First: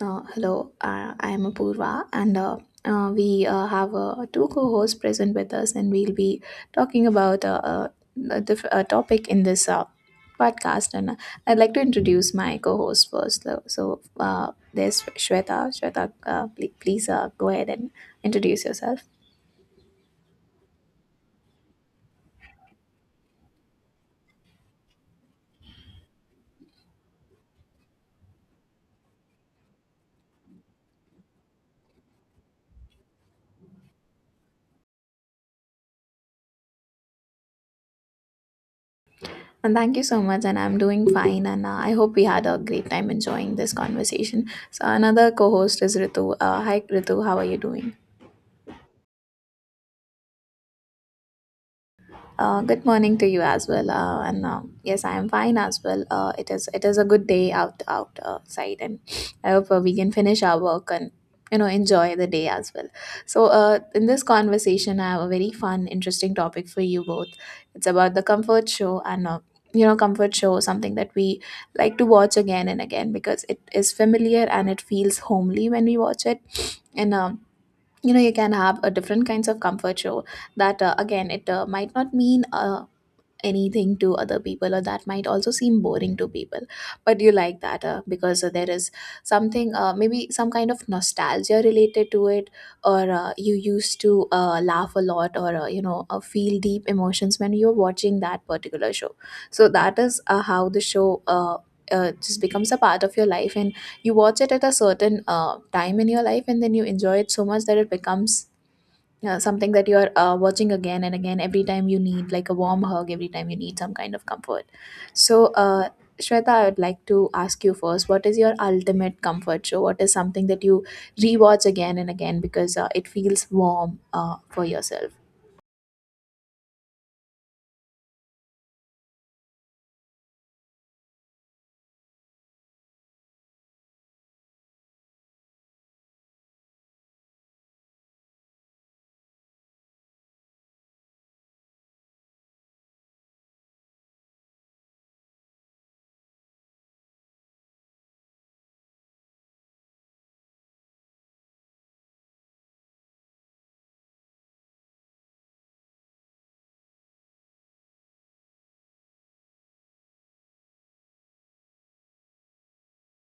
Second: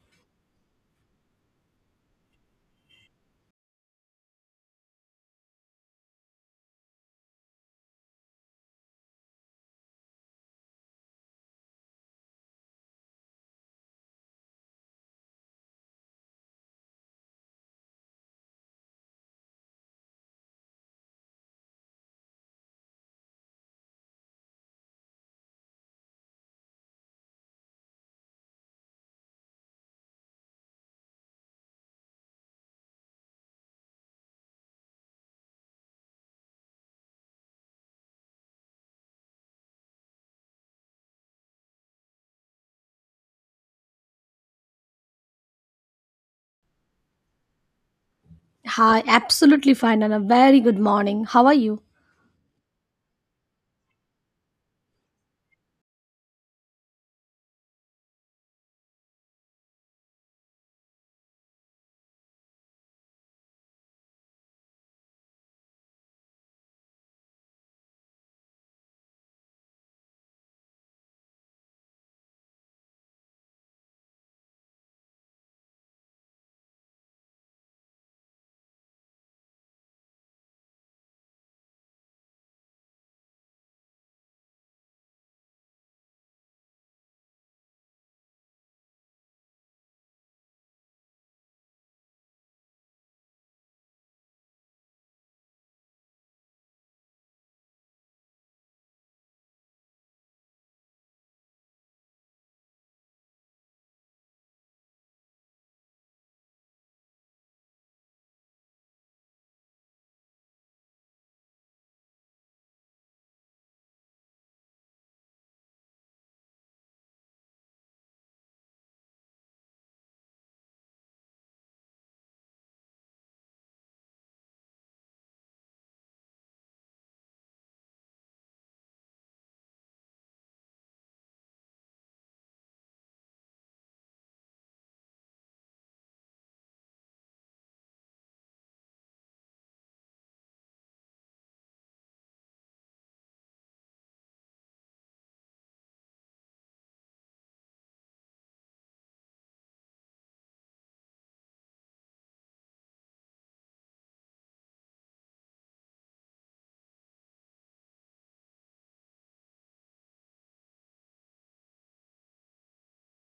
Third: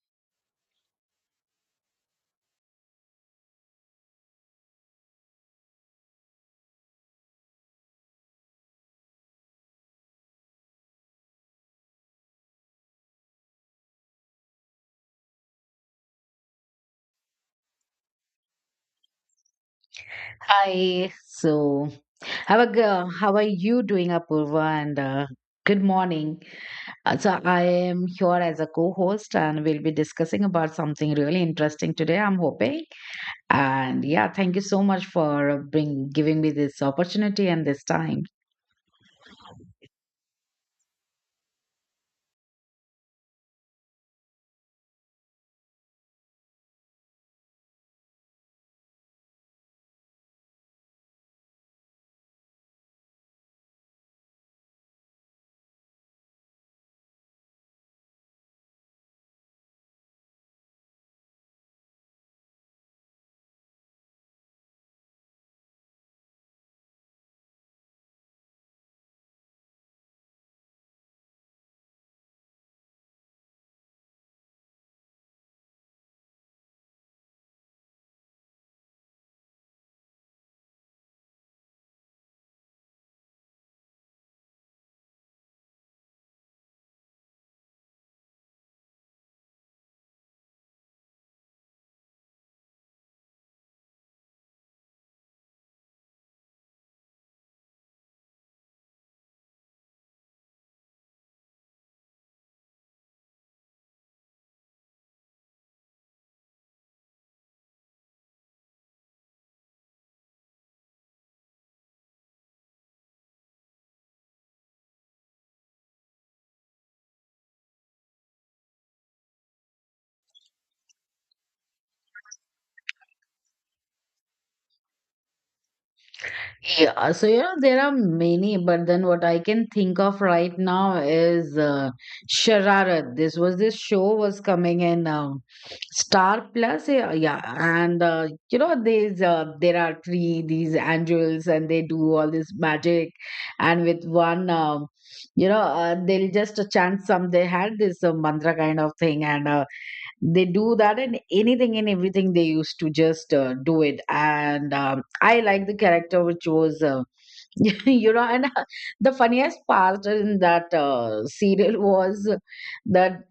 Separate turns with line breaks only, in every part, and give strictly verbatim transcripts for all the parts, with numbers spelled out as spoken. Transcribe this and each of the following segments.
Uh, hello, uh, I am Apurva, and uh, uh, we uh, have uh, two co hosts present with us, and we'll be talking about uh, uh, a, diff- a topic in this uh, podcast. And uh, I'd like to introduce my co host first. So, so, uh, there's Shweta. Shweta, uh, pl- please uh, go ahead and introduce yourself.
Hi. So, how are, go- how are you doing, Apurva? And uh, good morning. Uh, So, I am here as a co host and we'll be discussing about something really interesting today, I'm hoping. And yeah, thank you so much for uh, bring, giving me this opportunity and this time.
And thank you so much. And I'm doing fine. And uh, I hope we had a great time enjoying this conversation. So, another co host is Ritu. Uh, hi, Ritu, how are you doing?
Hi, absolutely fine, and a very good morning. How are you?
Uh, good morning to you as well. Uh, and um, yes, I am fine as well. Uh, it is it is a good day out out outside, and I hope uh, we can finish our work and you know enjoy the day as well. So uh, in this conversation, I have a very fun, interesting topic for you both. It's about the comfort show and. Uh, you know comfort show something that we like to watch again and again because it is familiar and it feels homely when we watch it and um You know, you can have a different kinds of comfort show that uh, again it uh, might not mean uh, anything to other people or that might also seem boring to people but you like that uh, because uh, there is something uh, maybe some kind of nostalgia related to it or uh, you used to uh, laugh a lot or uh, you know uh, feel deep emotions when you're watching that particular show. So that is uh, how the show uh, uh, just becomes a part of your life and you watch it at a certain uh, time in your life and then you enjoy it so much that it becomes uh, something that you are uh, watching again and again every time you need like a warm hug, every time you need some kind of comfort. So uh, Shweta, I would like to ask you first, what is your ultimate comfort show? What is something that you rewatch again and again because uh, it feels warm uh, for yourself?
Yeah, so you know there are many, but then what I can think of right now is uh, Shararat. This was this show was coming in um, Star Plus, yeah, yeah, and uh, you know these uh, there are three these angels and they do all this magic, and with one um, you know uh, they'll just chant some. They had this uh, mantra kind of thing, and uh, they do that in anything and everything they used to just uh, do it and um, I like the character which was uh, you know and uh, the funniest part in that uh, serial was that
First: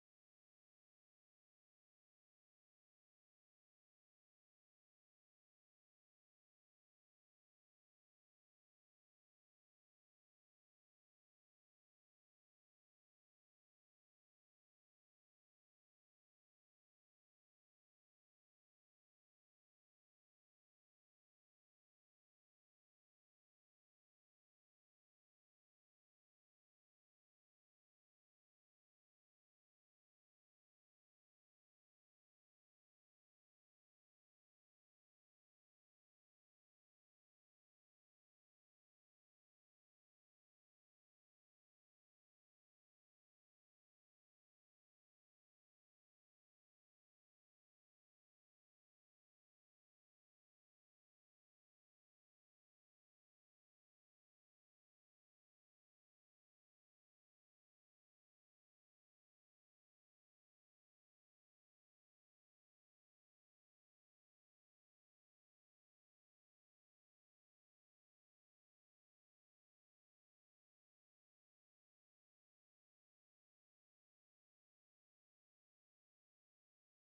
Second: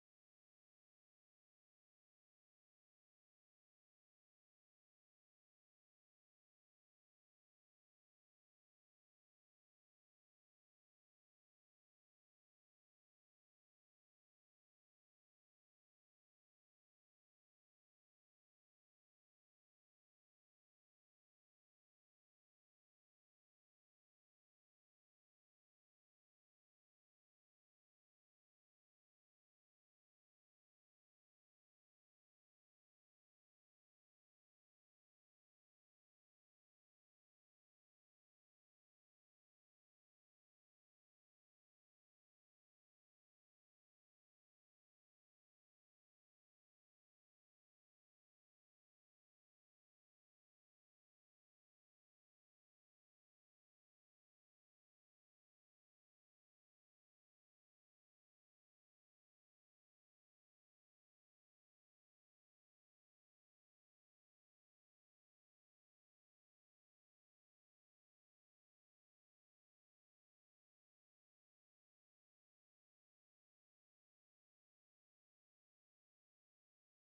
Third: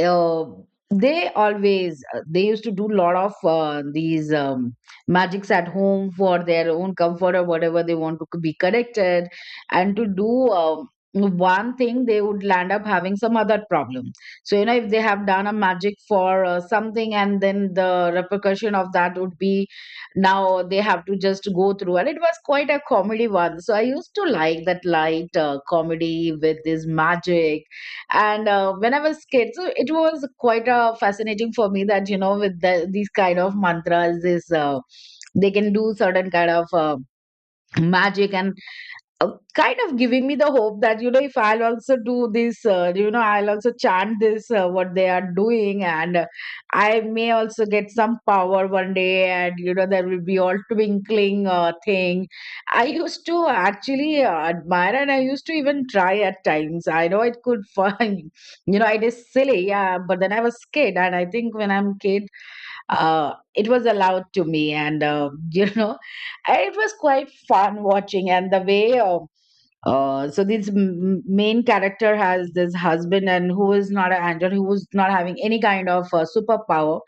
uh, they always uh, they used to do a lot of uh, these um, magics at home for their own comfort or whatever they want to be connected and to do um, one thing they would land up having some other problem. So you know if they have done a magic for uh, something and then the repercussion of that would be now they have to just go through, and it was quite a comedy one, so I used to like that light uh, comedy with this magic. And uh, when I was kid, so it was quite uh, fascinating for me that you know with the, these kind of mantras this uh, they can do certain kind of uh, magic, and uh, kind of giving me the hope that you know if I'll also do this uh, you know I'll also chant this uh, what they are doing, and uh, I may also get some power one day, and you know there will be all twinkling uh, thing. I used to actually uh, admire, and I used to even try at times. I know it could find, you know, it is silly, yeah, but then I was kid, and I think when I'm kid, uh, it was allowed to me. And uh, you know, it was quite fun watching. And the way uh, uh, so this m- main character has this husband, and who is not an angel, who is not having any kind of uh, superpower,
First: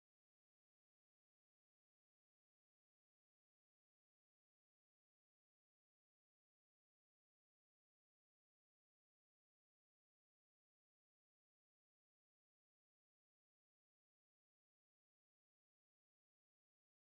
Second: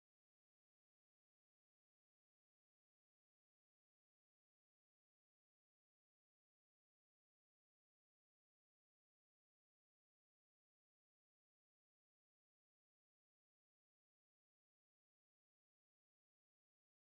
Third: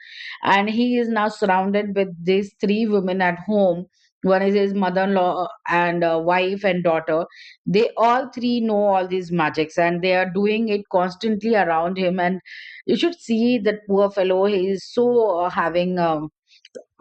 and he is now surrounded with these three women at home. One is his mother-in-law, and uh, wife and daughter. They all three know all these magics, and they are doing it constantly around him. And you should see that poor fellow, he is so uh, having um,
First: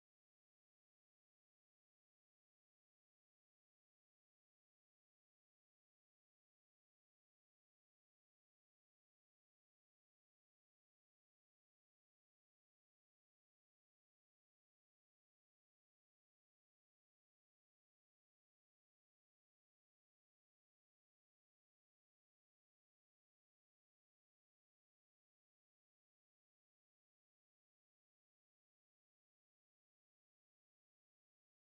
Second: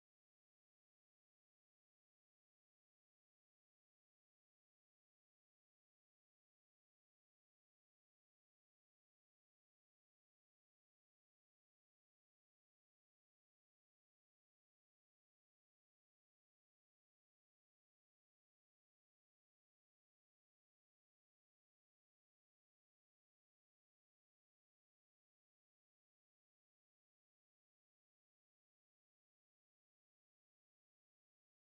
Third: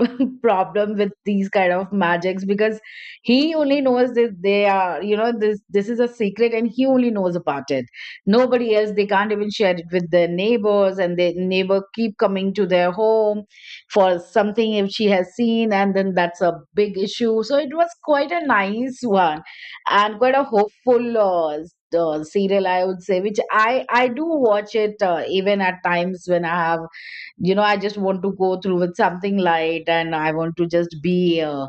problem with these kind of magics, because he only knows that they are, you know, this this is a secret and he only knows about it, nobody else. They can't even share it with their neighbors, and their neighbor keep coming to their home for something if she has seen, and then that's a big issue. So it was quite a nice one and quite a hopeful uh, s- uh, serial, I would say, which i i do watch it uh, even at times when I have, you know, I just want to go through with something light and I want to just be uh,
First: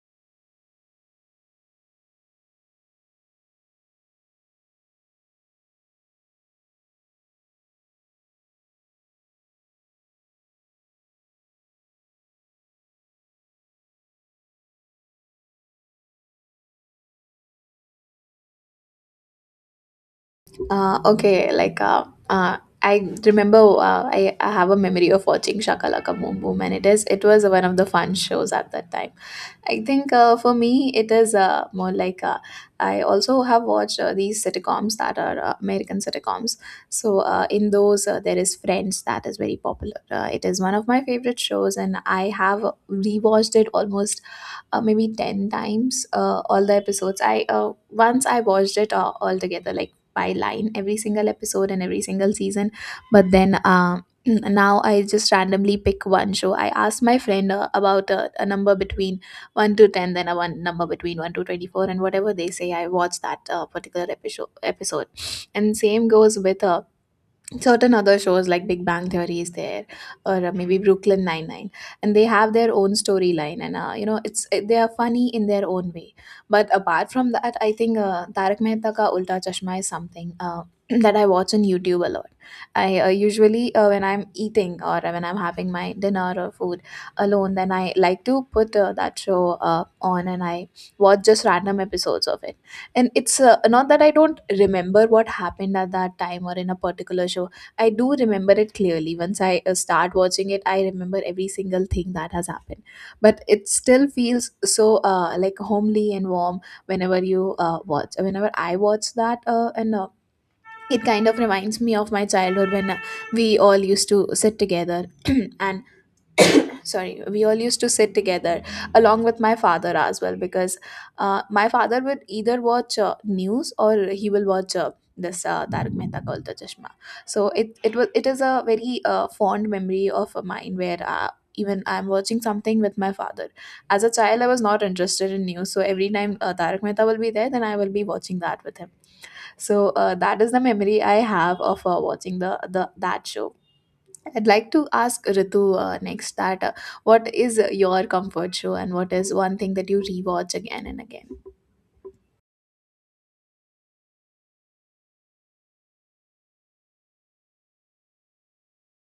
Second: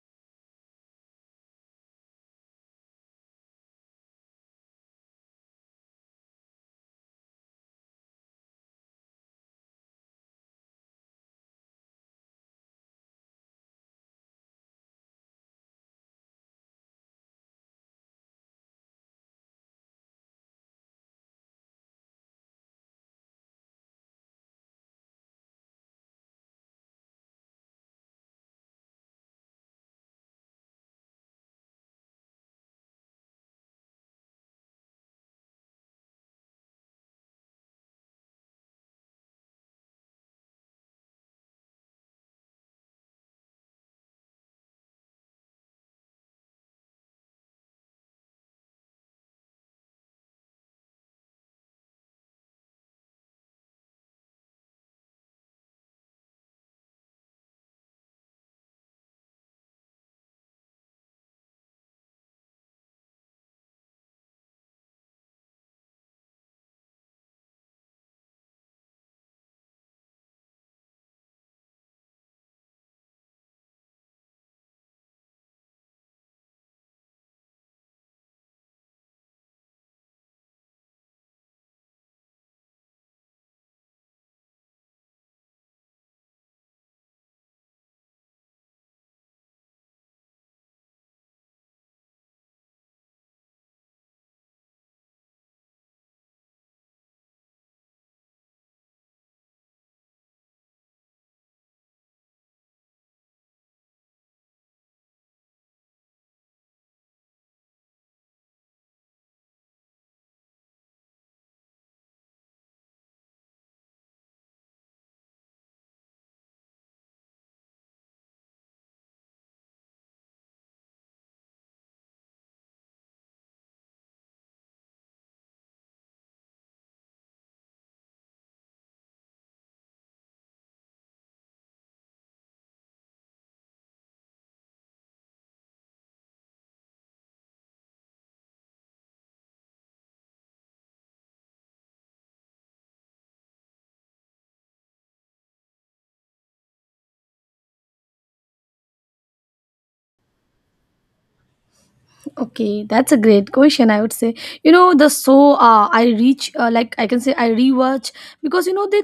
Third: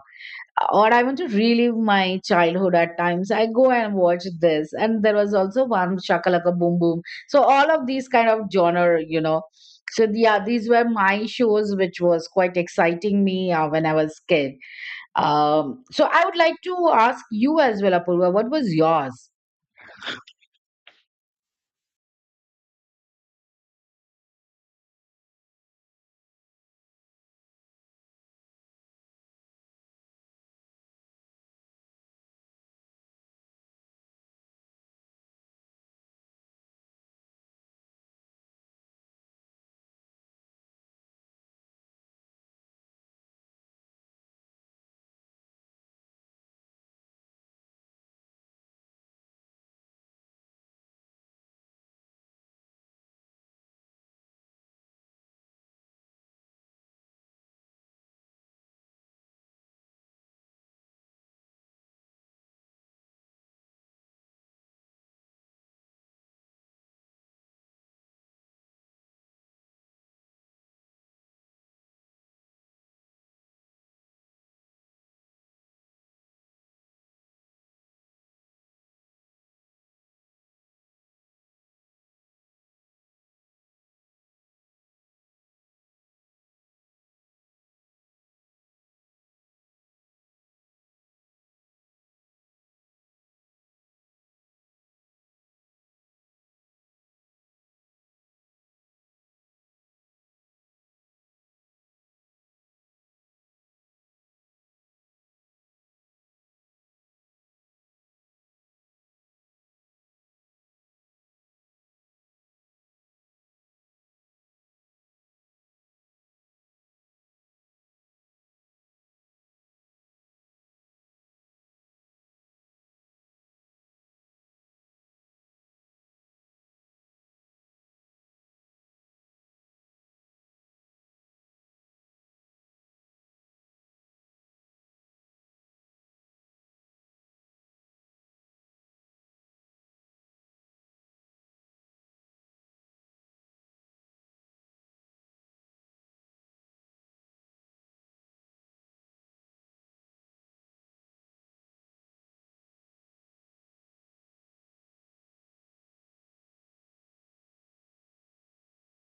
or I want to relive my childhood. At times I go and watch this, and there was also one Shakalaka Boom Boom, so all of these kind of genre, you know. So yeah, these were my shows which was quite exciting me uh, when I was kid. Um, so I would like to ask you as well, Apurva, what was yours.
Uh, okay, like uh, uh, I remember uh, I, I have a memory of watching Shakalaka Boom Boom, and it is it was one of the fun shows at that time. I think uh, for me it is uh, more like uh, I also have watched uh, these sitcoms that are uh, American sitcoms. So uh, in those uh, there is Friends that is very popular. Uh, it is one of my favorite shows, and I have rewatched it almost uh, maybe ten times. uh, all the episodes, I uh, once I watched it all, all together, like by line every single episode and every single season. But then uh, now I just randomly pick one show. I asked my friend uh, about a, a number between one to ten, then a one number between one to twenty-four, and whatever they say I watch that uh, particular episode episode. And same goes with uh, certain other shows, like Big Bang Theory is there, or uh, maybe Brooklyn Nine Nine, and they have their own storyline, and uh, you know it's it, they are funny in their own way. But apart from that, I think uh, Tarak Mehta Ka Ulta Chashma is something uh, that I watch on YouTube a lot. I uh, usually uh, when I'm eating, or uh, when I'm having my dinner or food alone, then I like to put uh, that show uh, on, and I watch just random episodes of it. And it's uh, not that I don't remember what happened at that time or in a particular show. I do remember it clearly. Once I uh, start watching it, I remember every single thing that has happened. But it still feels so uh, like homely and warm whenever you uh, watch. Whenever I watch that, uh, and uh, it kind of reminds me of my childhood when uh, we all used to sit together and sorry, we all used to sit together along with my father as well, because uh, my father would either watch uh, news or he will watch uh, this uh, Tarak Mehta Ka Ulta Chashma. So it it was it is a very uh, fond memory of mine where uh, even I'm watching something with my father. As a child, I was not interested in news, so every time uh, Tarak Mehta will be there, then I will be watching that with him. So uh, that is the memory I have of uh, watching the the that show. I'd like to ask Ritu uh, next that uh, what is your comfort show, and what is one thing that you rewatch again and again?
Okay, that's a great question. I would say, you know, the so uh, I reach uh, like I can say I rewatch because you know they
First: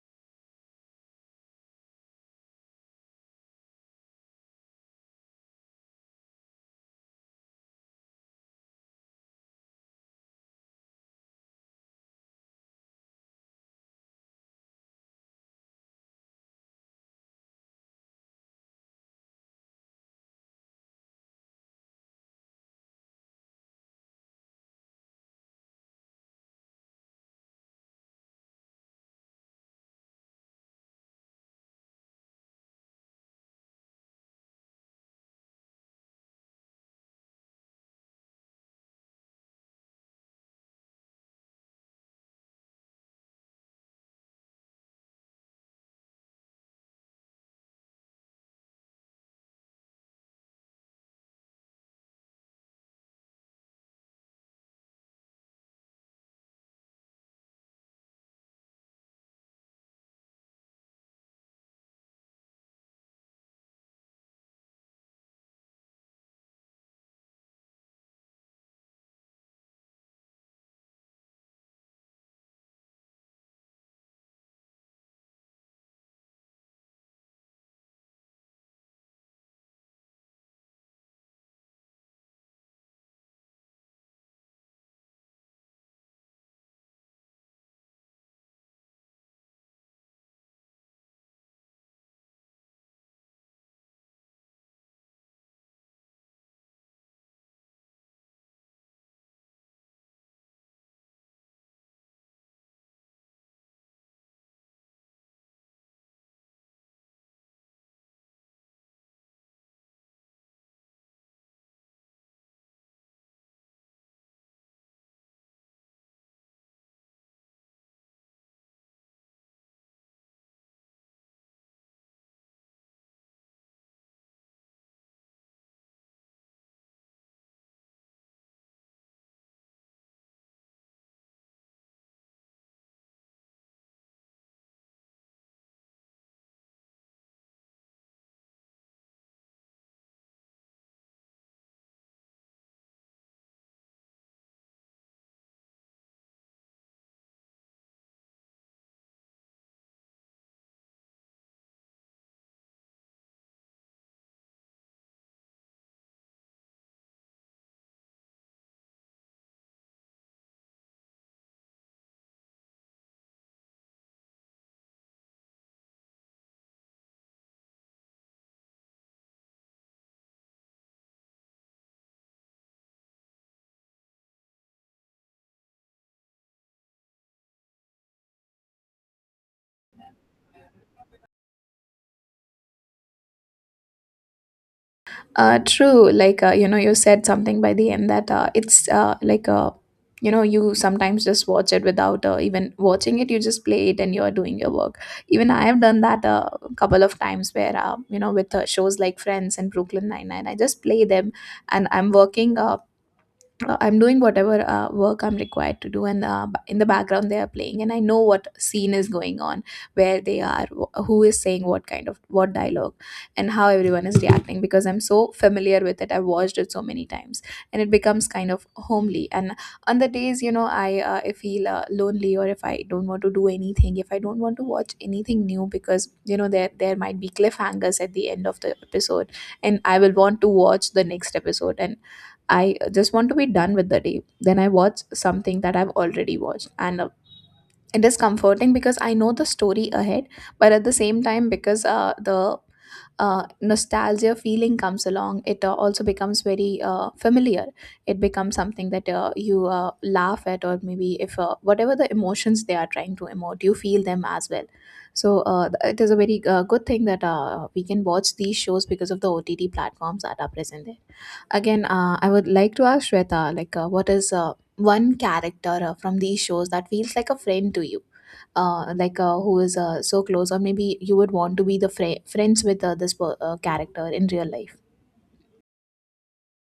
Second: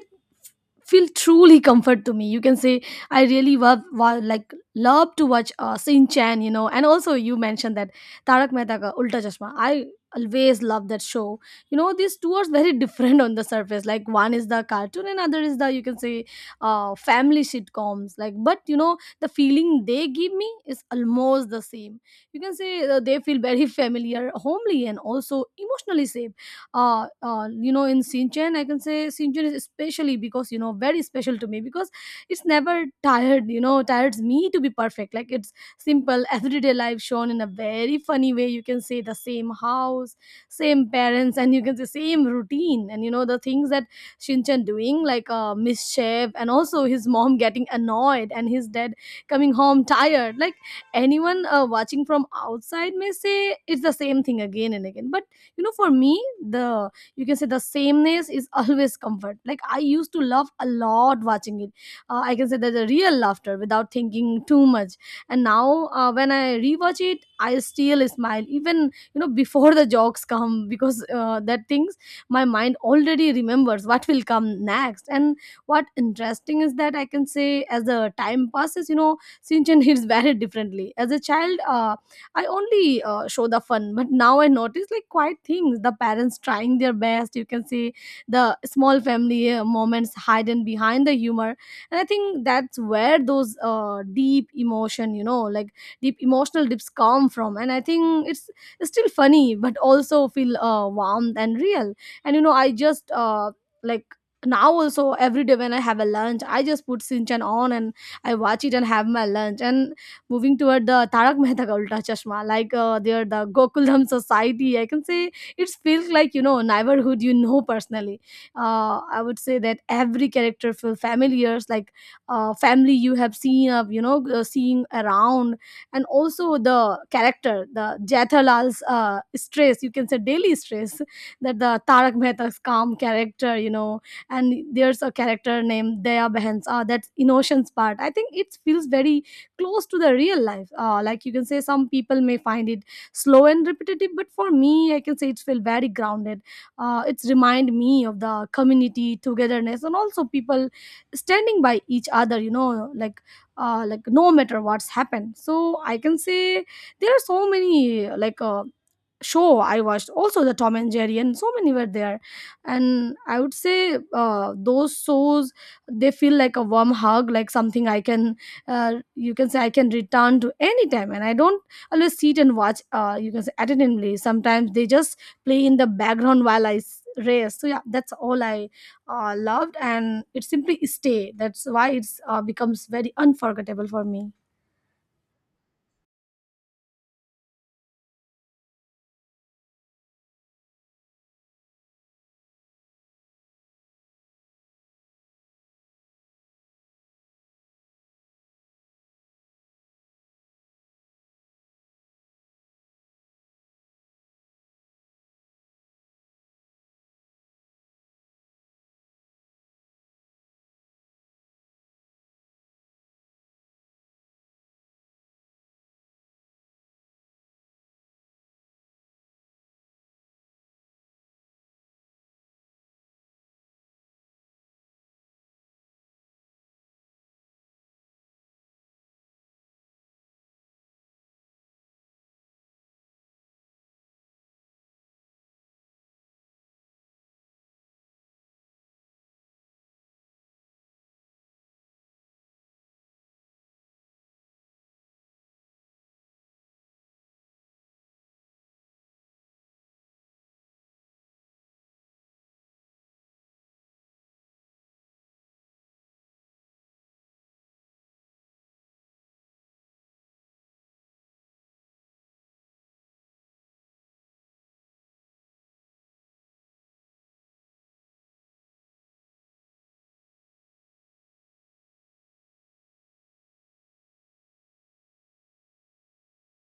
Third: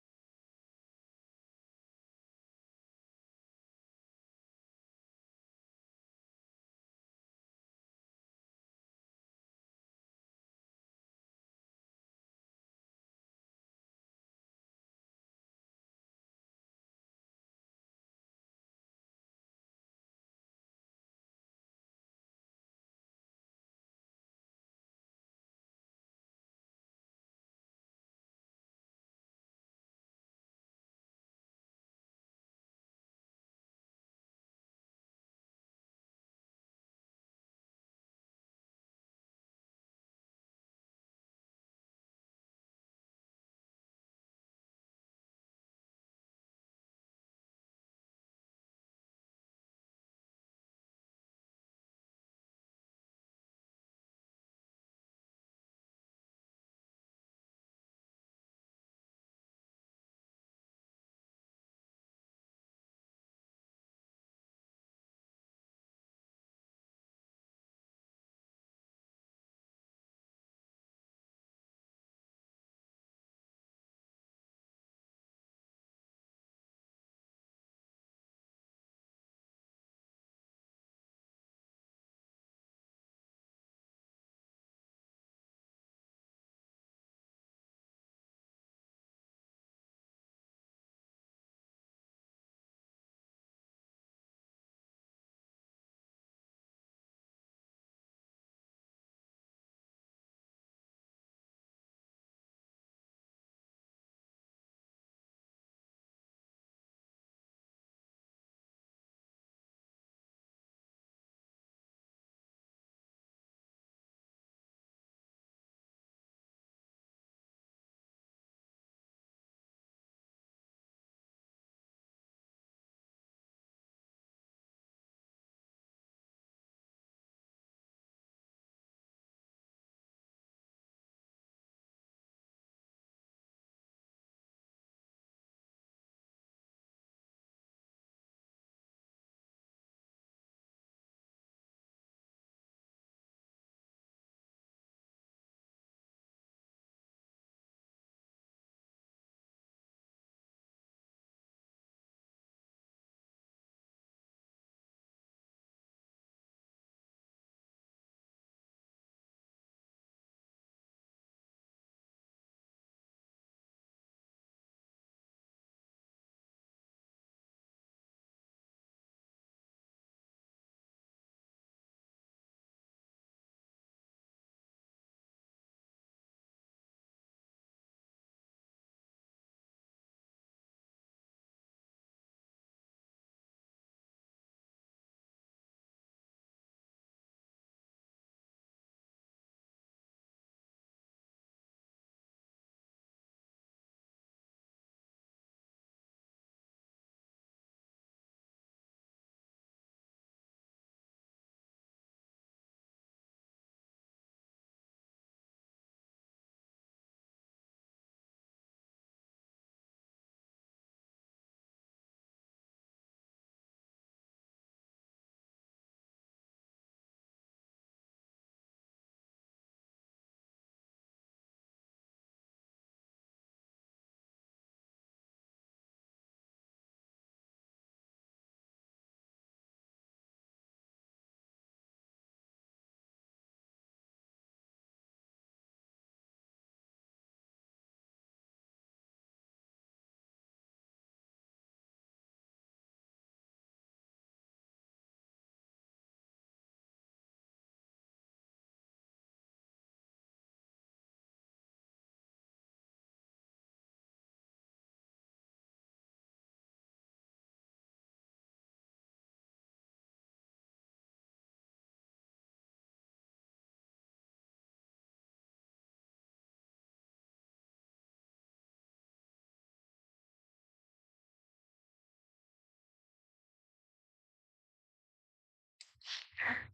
feel truly comfort to me, you can say. I really love wa- like love to watch uh sin chan, you know, and also you mentioned that Tarak Mehta Ka Ulta Chashma. I always love that show. You know, these two are very different on the surface. Like one is the cartoon and other is the, you can say, uh family sitcoms, like, but you know the feeling they give me is almost the same. You can say uh, they feel very familiar, homely, and also emotionally safe. Uh, uh you know, in Sinchen, I can say Sinchen is especially, because, you know, very special to me, because it's never tired, you know, tires me to be perfect. Like it's simple everyday life shown in a very funny way. You can say the same house, same parents, and you can say same routine. And you know the things that Shinchan doing, like uh, mischief, and also his mom getting annoyed and his dad coming home tired. Like anyone uh, watching from outside may say it's the same thing again and again, but you know, for me, the you can say the sameness is always comfort. Like I used to love a lot watching it. uh, I can say there's a real laughter without thinking too much. And now uh, when I rewatch it, I still smile even, you know, before the jokes come, because uh, that things, my mind already remembers what will come next. And what interesting is that, I can say, as the time passes, you know, Sinchan hits very differently. As a child, uh, I only uh, show the fun, but now I notice like quiet things. The parents trying their best. You can see the small family uh, moments hidden behind the humor, and I think that's where those uh, deep emotion, you know, like deep emotional dips come from. And I think it's, it's still funny, but also feel uh, warm and real. And you know, I just uh, like now also every day when I have a lunch, I just put Sinchan on and I watch it and have my lunch. And moving toward the Tarak Mehta Ka Ulta Chashma, like uh, are the Gokuldham Society. I can say it feels like, you know, neighborhood, you know, personally. Uh, I would say that every character feels familiar, like uh, family you have seen, uh, you know, uh, seeing around, and also the character, the Jethalal's uh, stress. You can say daily stress, that the Tarak Mehta's calm character, you know, and there's a character named Daya Behensa, that's innocence part. I think it feels very close to the real life uh, like you can say some people may find it slow and repetitive, but for me, I can say it felt very grounded. Uh, it's remind me of the community togetherness and also people standing by each other, you know, like uh, like no matter what's happened. So I can say there are so many like uh, show I watched. Also the Tom and Jerry, and so many were there. And I would say uh, those shows, they feel like a warm hug, like something I can, uh, you can say I can return to anytime. And I don't always sit and watch. Uh, you can say attentively. Sometimes they just play in the background while I s- race. So yeah, that's all I uh, loved, and it simply stay. That's why it's uh, becomes very unforgettable for me.
Uh, true, like uh, you know, you said something by the end that uh, it's uh, like uh, you know, you sometimes just watch it without uh, even watching it. You just play it and you are doing your work. Even I have done that a couple of times where uh, you know, with uh, shows like Friends and Brooklyn Nine Nine, I just play them and I'm working. Uh, uh, I'm doing whatever uh, work I'm required to do, and uh, b- in the background they are playing, and I know what scene is going on, where they are, wh- who is saying what kind of what dialogue, and how everyone is reacting, because I'm so familiar with it. I've watched it so many times, and it becomes kind of homely. And on the days, you know, I uh, I feel uh, lonely, or if I don't want to do anything, if I don't want to watch anything new, because you know there there might be cliffhangers at the end of the episode, and I will want to watch the next episode, and I just want to be done with the day. Then I watch something that I've already watched. And uh, it is comforting because I know the story ahead, but at the same time, because uh, the uh, nostalgia feeling comes along, it uh, also becomes very uh, familiar. It becomes something that uh, you uh, laugh at, or maybe if uh, whatever the emotions they are trying to emote, you feel them as well. So uh, th- it is a very uh, good thing that uh, we can watch these shows because of the O T T platforms that are present there. Again, uh, I would like to ask Shweta, like, uh, what is uh, one character uh, from these shows that feels like a friend to you? Uh, like, uh, who is uh, so close, or maybe you would want to be the fri friends with uh, this per- uh, character in real life?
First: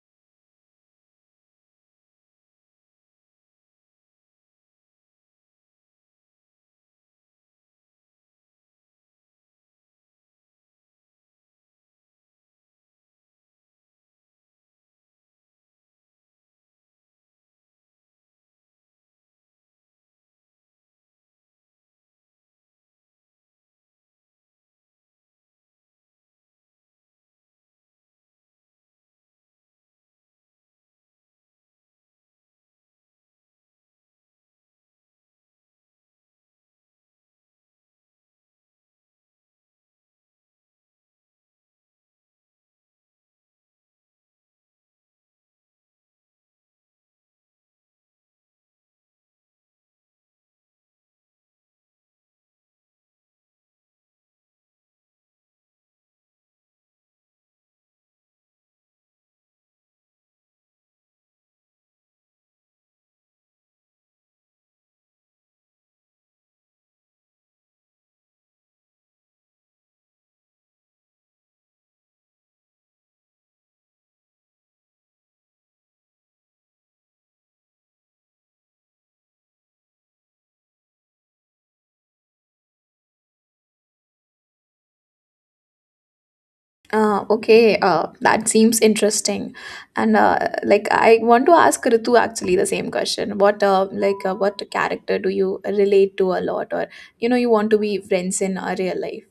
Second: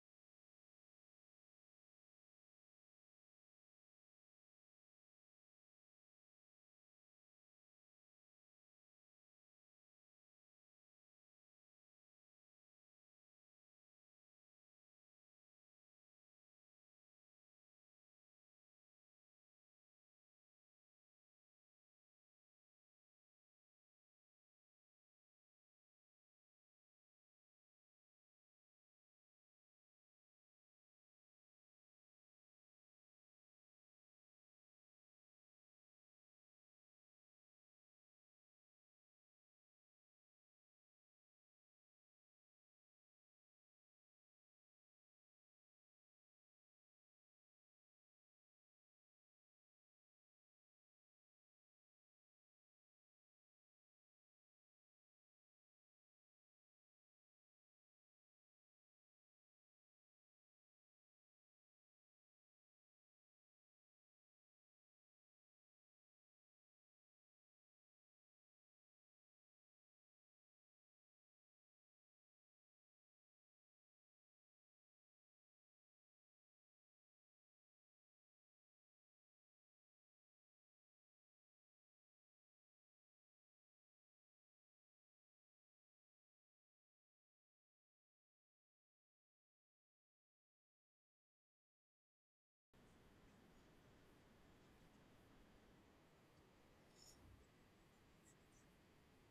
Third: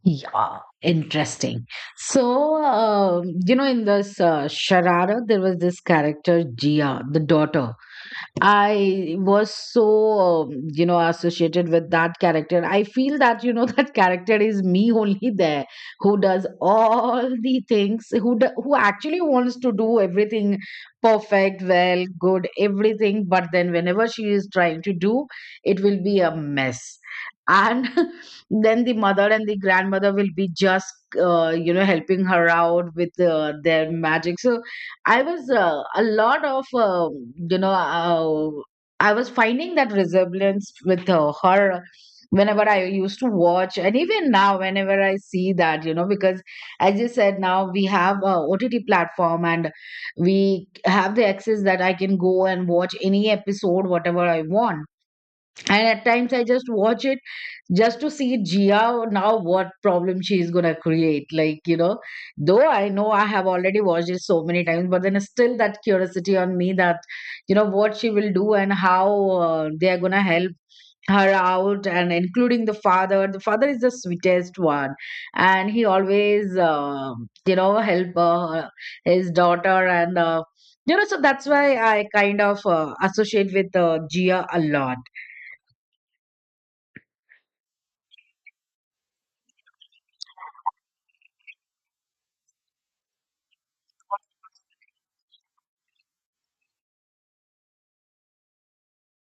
Yeah, interesting. So, um, you know, in this uh, Sharara, there was this character, Jia, the daughter. I was so, um, you know, associated with that character. I feel that, you know, that character is me only there, who does all the things, who, do, who actually wants to do everything perfect, well, good, everything. But then whenever she is trying to do, it will be a mess. And then the mother and the grandmother will be just, uh, you know, helping her out with uh, their magic. So I was uh, a lot of, um, you know, uh, I was finding that resemblance with uh, her whenever I used to watch, and even now, whenever I see that, you know, because as you said, now we have a O T T platform and we have the access that I can go and watch any episode, whatever I want. And at times, I just watch it just to see Gia now what problem she is gonna create. Like, you know, though I know I have already watched it so many times, but then still that curiosity on me that, you know, what she will do and how uh, they are gonna help her out. And including the father, the father is the sweetest one, and he always uh, you know help uh, his daughter, and uh, you know, so that's why I kind of uh, associate with uh, Gia a lot.
Uh, okay, uh, that seems interesting, and uh, like I want to ask Ritu actually the same question. What uh, like uh, what character do you relate to a lot, or you know, you want to be friends in uh, real life?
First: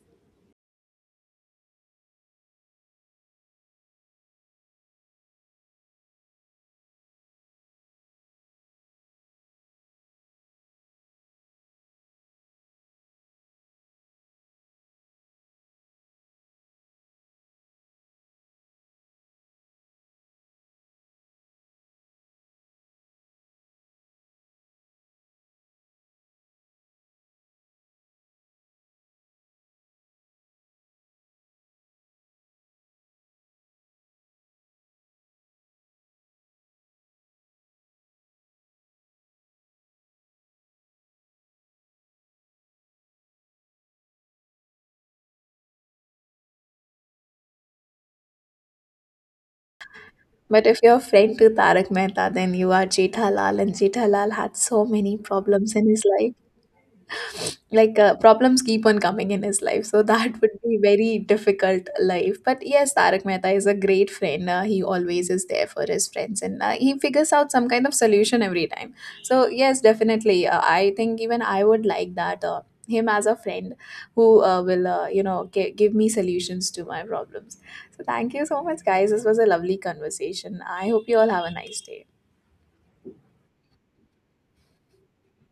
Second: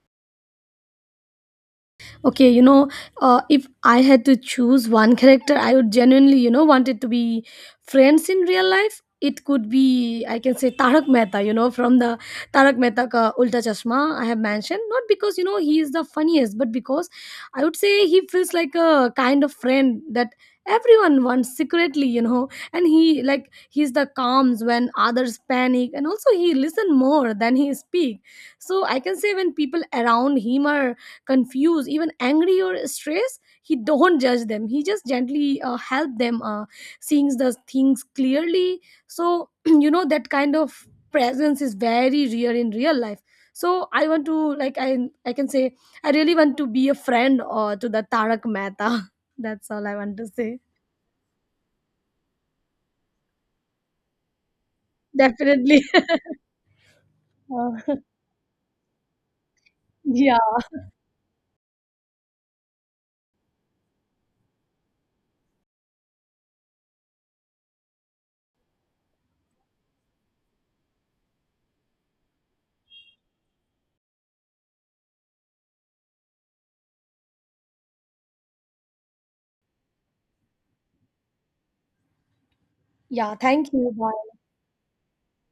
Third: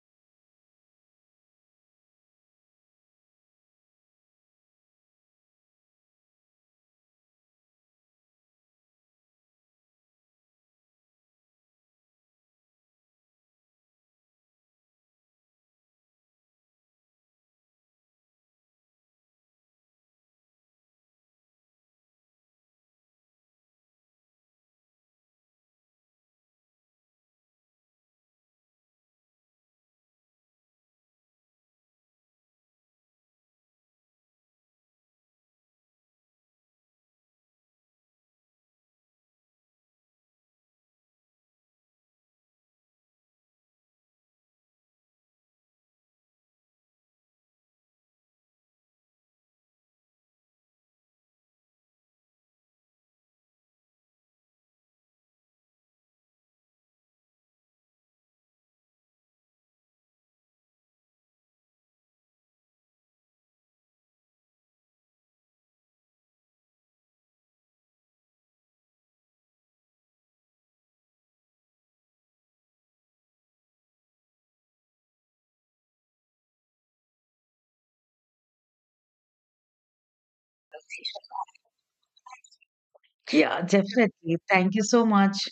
Okay, you know, uh, if I had to choose one character I would genuinely, you know, want it to be friends in real life, it could be, I can say, Tarak Mehta, you know, from the Tarak Mehta Ka Ulta Chashma I have mentioned. Not because, you know, he is the funniest, but because I would say he feels like a kind of friend that everyone wants secretly, you know. And he like, he's the calms when others panic, and also he listen more than he speak. So I can say when people around him are confused, even angry or stressed, he don't judge them. He just gently uh, help them uh, seeing the things clearly. So you know, that kind of presence is very rare in real life. So I want to, like i I can say, I really want to be a friend or to the Tarak Mehta. That's all I want to say.
But if you're a friend to Tarak Mehta, then you are Jethalal, and Jethalal had so many problems
Definitely.
in his life. Like
Uh,
uh, problems keep on coming in his life, so
yeah,
that would be very difficult life. But yes, Tarak Mehta is a great friend. uh, he always is there for his friends, and uh, he figures out some kind of solution every time. So yes, definitely, uh, I think even I would like that uh, him as a friend, who uh, will uh, you know gi- give me solutions to my problems. So thank you so much, guys. This was a lovely conversation. I hope you all have a nice day.
yeah,
Yeah,
thank you,
definitely,
bye.
thank you so much.